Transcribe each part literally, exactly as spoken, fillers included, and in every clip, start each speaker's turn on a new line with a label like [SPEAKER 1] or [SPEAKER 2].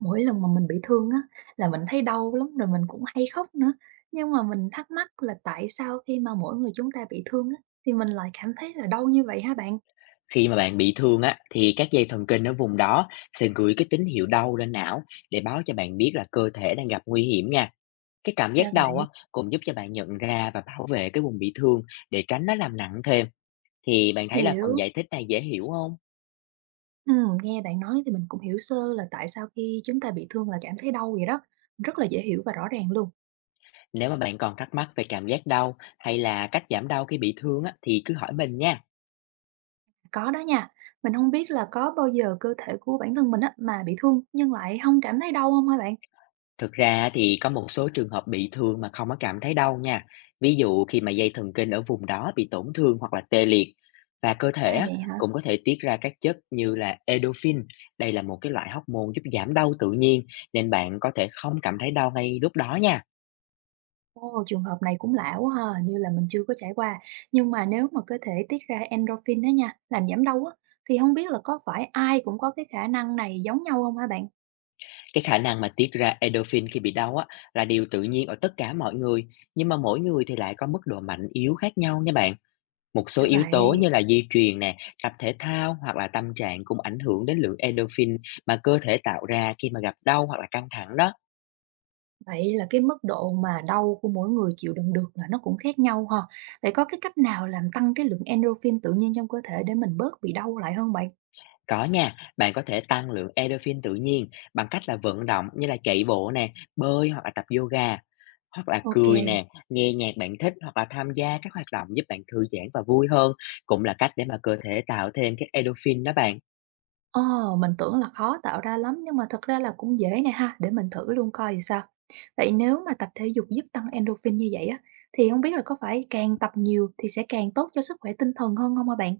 [SPEAKER 1] Mỗi lần mà mình bị thương á, là mình thấy đau lắm, rồi mình cũng hay khóc nữa. Nhưng mà mình thắc mắc là tại sao khi mà mỗi người chúng ta bị thương á, thì mình lại cảm thấy là đau như vậy hả bạn?
[SPEAKER 2] Khi mà bạn bị thương á, thì các dây thần kinh ở vùng đó sẽ gửi cái tín hiệu đau lên não để báo cho bạn biết là cơ thể đang gặp nguy hiểm nha. Cái cảm
[SPEAKER 1] Ra
[SPEAKER 2] giác đau
[SPEAKER 1] vậy,
[SPEAKER 2] á, cũng giúp cho bạn nhận ra và bảo vệ cái vùng bị thương để tránh nó làm nặng thêm. Thì bạn thấy là phần
[SPEAKER 1] hiểu.
[SPEAKER 2] giải thích này dễ hiểu không?
[SPEAKER 1] Ừm, nghe bạn nói thì mình cũng hiểu sơ là tại sao khi chúng ta bị thương là cảm thấy đau vậy đó. Rất là dễ hiểu và rõ ràng luôn.
[SPEAKER 2] Nếu mà bạn còn thắc mắc về cảm giác đau hay là cách giảm đau khi bị thương á, thì cứ hỏi mình nha.
[SPEAKER 1] Có đó nha, mình không biết là có bao giờ cơ thể của bản thân mình á, mà bị thương nhưng lại không cảm thấy đau không hả bạn?
[SPEAKER 2] Thực ra thì có một số trường hợp bị thương mà không có cảm thấy đau nha. Ví dụ khi mà dây thần kinh ở vùng đó bị tổn thương hoặc là tê liệt và cơ
[SPEAKER 1] À,
[SPEAKER 2] thể á,
[SPEAKER 1] vậy hả?
[SPEAKER 2] cũng có thể tiết ra các chất như là endorphin. Đây là một cái loại hormone giúp giảm đau tự nhiên, nên bạn có thể không cảm thấy đau ngay lúc đó nha.
[SPEAKER 1] Ồ, trường hợp này cũng lạ quá ha, hình như là mình chưa có trải qua. Nhưng mà nếu mà cơ thể tiết ra endorphin đó nha, làm giảm đau á, thì không biết là có phải ai cũng có cái khả năng này giống nhau không hả bạn?
[SPEAKER 2] Cái khả năng mà tiết ra endorphin khi bị đau á là điều tự nhiên ở tất cả mọi người, nhưng mà mỗi người thì lại có mức độ mạnh yếu khác nhau nha bạn. Một số
[SPEAKER 1] Ra
[SPEAKER 2] yếu tố
[SPEAKER 1] vậy,
[SPEAKER 2] như là di truyền nè, tập thể thao hoặc là tâm trạng cũng ảnh hưởng đến lượng endorphin mà cơ thể tạo ra khi mà gặp đau hoặc là căng thẳng đó.
[SPEAKER 1] vậy là cái mức độ mà đau của mỗi người chịu đựng được là nó cũng khác nhau ha. Vậy có cái cách nào làm tăng cái lượng endorphin tự nhiên trong cơ thể để mình bớt bị đau lại không bạn?
[SPEAKER 2] Có nha, bạn có thể tăng lượng endorphin tự nhiên bằng cách là vận động như là chạy bộ nè, bơi hoặc là tập yoga, hoặc là
[SPEAKER 1] OK.
[SPEAKER 2] cười nè, nghe nhạc bạn thích hoặc là tham gia các hoạt động giúp bạn thư giãn và vui hơn, cũng là cách để mà cơ thể tạo thêm cái endorphin đó bạn.
[SPEAKER 1] Ờ, mình tưởng là khó tạo ra lắm nhưng mà thật ra là cũng dễ nè ha, để mình thử luôn coi thì sao. Vậy nếu mà tập thể dục giúp tăng endorphin như vậy á, thì không biết là có phải càng tập nhiều thì sẽ càng tốt cho sức khỏe tinh thần hơn không hả bạn?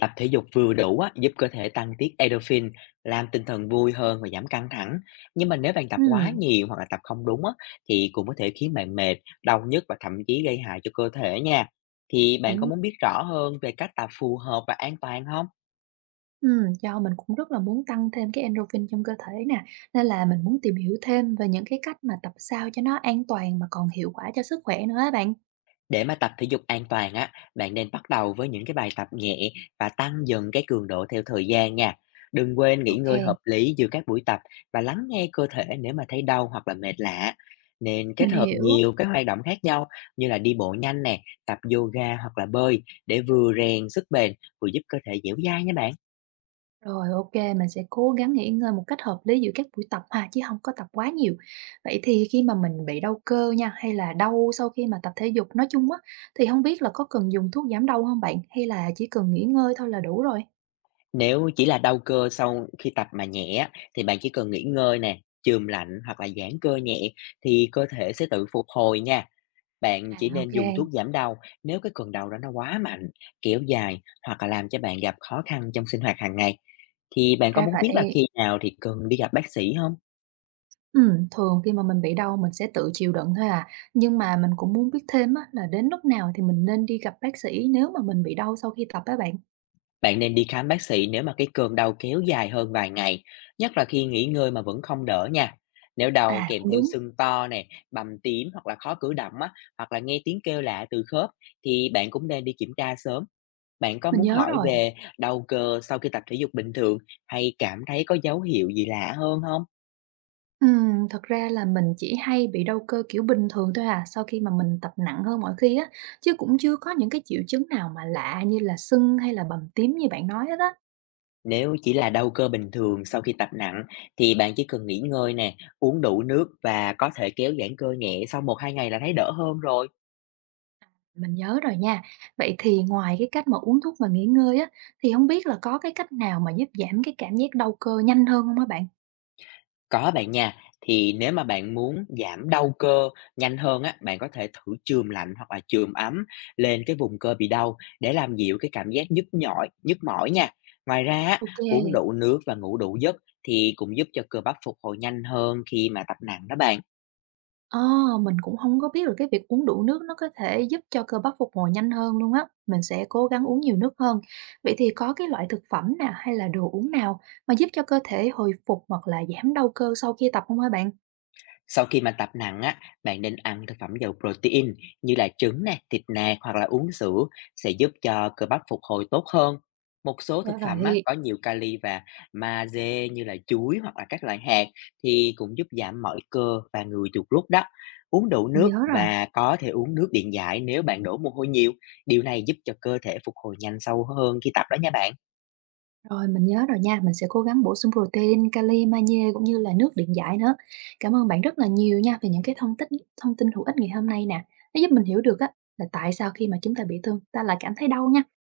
[SPEAKER 2] Tập thể dục vừa đủ á, giúp cơ thể tăng tiết endorphin, làm tinh thần vui hơn và giảm căng thẳng. Nhưng mà nếu bạn tập quá
[SPEAKER 1] Ừm,
[SPEAKER 2] nhiều hoặc là tập không đúng á, thì cũng có thể khiến bạn mệt, đau nhức và thậm chí gây hại cho cơ thể nha. Thì bạn có
[SPEAKER 1] Cũng
[SPEAKER 2] muốn biết rõ hơn về cách tập phù hợp và an toàn không?
[SPEAKER 1] ừm, do mình cũng rất là muốn tăng thêm cái endorphin trong cơ thể nè, nên là mình muốn tìm hiểu thêm về những cái cách mà tập sao cho nó an toàn mà còn hiệu quả cho sức khỏe nữa á bạn.
[SPEAKER 2] Để mà tập thể dục an toàn á, bạn nên bắt đầu với những cái bài tập nhẹ và tăng dần cái cường độ theo thời gian nha. Đừng quên nghỉ
[SPEAKER 1] OK,
[SPEAKER 2] ngơi hợp lý giữa các buổi tập và lắng nghe cơ thể nếu mà thấy đau hoặc là mệt lạ. Nên
[SPEAKER 1] mình
[SPEAKER 2] kết hợp
[SPEAKER 1] hiểu.
[SPEAKER 2] nhiều cái hoạt động khác nhau như là đi bộ nhanh nè, tập yoga hoặc là bơi để vừa rèn sức bền vừa giúp cơ thể dẻo dai nha bạn.
[SPEAKER 1] Rồi, OK, mình sẽ cố gắng nghỉ ngơi một cách hợp lý giữa các buổi tập ha, chứ không có tập quá nhiều. Vậy thì khi mà mình bị đau cơ nha, hay là đau sau khi mà tập thể dục nói chung á, thì không biết là có cần dùng thuốc giảm đau không bạn? Hay là chỉ cần nghỉ ngơi thôi là đủ rồi?
[SPEAKER 2] Nếu chỉ là đau cơ sau khi tập mà nhẹ á, thì bạn chỉ cần nghỉ ngơi nè, chườm lạnh hoặc là giãn cơ nhẹ thì cơ thể sẽ tự phục hồi nha. Bạn
[SPEAKER 1] À,
[SPEAKER 2] chỉ nên
[SPEAKER 1] OK,
[SPEAKER 2] dùng thuốc giảm đau nếu cái cơn đau đó nó quá mạnh, kéo dài hoặc là làm cho bạn gặp khó khăn trong sinh hoạt hàng ngày. Thì bạn có
[SPEAKER 1] ra
[SPEAKER 2] muốn biết là
[SPEAKER 1] vậy.
[SPEAKER 2] khi nào thì cần đi gặp bác sĩ không?
[SPEAKER 1] Ừ, thường khi mà mình bị đau mình sẽ tự chịu đựng thôi à, nhưng mà mình cũng muốn biết thêm á, là đến lúc nào thì mình nên đi gặp bác sĩ nếu mà mình bị đau sau khi tập á bạn?
[SPEAKER 2] Bạn nên đi khám bác sĩ nếu mà cái cơn đau kéo dài hơn vài ngày, nhất là khi nghỉ ngơi mà vẫn không đỡ nha. Nếu đau
[SPEAKER 1] À,
[SPEAKER 2] kèm
[SPEAKER 1] cũng
[SPEAKER 2] theo
[SPEAKER 1] đúng,
[SPEAKER 2] sưng to nè, bầm tím hoặc là khó cử động á, hoặc là nghe tiếng kêu lạ từ khớp, thì bạn cũng nên đi kiểm tra sớm. Bạn có
[SPEAKER 1] mình
[SPEAKER 2] muốn
[SPEAKER 1] nhớ
[SPEAKER 2] hỏi
[SPEAKER 1] rồi.
[SPEAKER 2] về đau cơ sau khi tập thể dục bình thường hay cảm thấy có dấu hiệu gì lạ hơn không?
[SPEAKER 1] Ừm, thật ra là mình chỉ hay bị đau cơ kiểu bình thường thôi à, sau khi mà mình tập nặng hơn mọi khi á, chứ cũng chưa có những cái triệu chứng nào mà lạ như là sưng hay là bầm tím như bạn nói hết á.
[SPEAKER 2] Nếu chỉ là đau cơ bình thường sau khi tập nặng, thì bạn chỉ cần nghỉ ngơi nè, uống đủ nước và có thể kéo giãn cơ nhẹ sau một hai ngày là thấy đỡ hơn rồi.
[SPEAKER 1] Mình nhớ rồi nha. Vậy thì ngoài cái cách mà uống thuốc và nghỉ ngơi á, thì không biết là có cái cách nào mà giúp giảm cái cảm giác đau cơ nhanh hơn không hả bạn?
[SPEAKER 2] Có bạn nha, thì nếu mà bạn muốn giảm đau cơ nhanh hơn á, bạn có thể thử chườm lạnh hoặc là chườm ấm lên cái vùng cơ bị đau để làm dịu cái cảm giác nhức nhỏi, nhức mỏi nha. Ngoài ra á,
[SPEAKER 1] OK.
[SPEAKER 2] uống đủ nước và ngủ đủ giấc thì cũng giúp cho cơ bắp phục hồi nhanh hơn khi mà tập nặng đó bạn.
[SPEAKER 1] Ờ, mình cũng không có biết được cái việc uống đủ nước nó có thể giúp cho cơ bắp phục hồi nhanh hơn luôn á, mình sẽ cố gắng uống nhiều nước hơn. Vậy thì có cái loại thực phẩm nè, hay là đồ uống nào mà giúp cho cơ thể hồi phục hoặc là giảm đau cơ sau khi tập không hả bạn?
[SPEAKER 2] Sau khi mà tập nặng á, bạn nên ăn thực phẩm giàu protein như là trứng nè, thịt nạc hoặc là uống sữa sẽ giúp cho cơ bắp phục hồi tốt hơn. Một số
[SPEAKER 1] Ra
[SPEAKER 2] thực phẩm á,
[SPEAKER 1] vậy.
[SPEAKER 2] có nhiều kali và magie như là chuối hoặc là các loại hạt thì cũng giúp giảm mỏi cơ và người chuột rút đó. Uống đủ
[SPEAKER 1] Mình
[SPEAKER 2] nước
[SPEAKER 1] nhớ rồi,
[SPEAKER 2] và có thể uống nước điện giải nếu bạn đổ mồ hôi nhiều. Điều này giúp cho cơ thể phục hồi nhanh sâu hơn khi tập đó nha bạn.
[SPEAKER 1] rồi mình nhớ rồi nha, mình sẽ cố gắng bổ sung protein, kali, magie cũng như là nước điện giải nữa. Cảm ơn bạn rất là nhiều nha về những cái thông tích thông tin hữu ích ngày hôm nay nè, nó giúp mình hiểu được á, là tại sao khi mà chúng ta bị thương ta lại cảm thấy đau nha.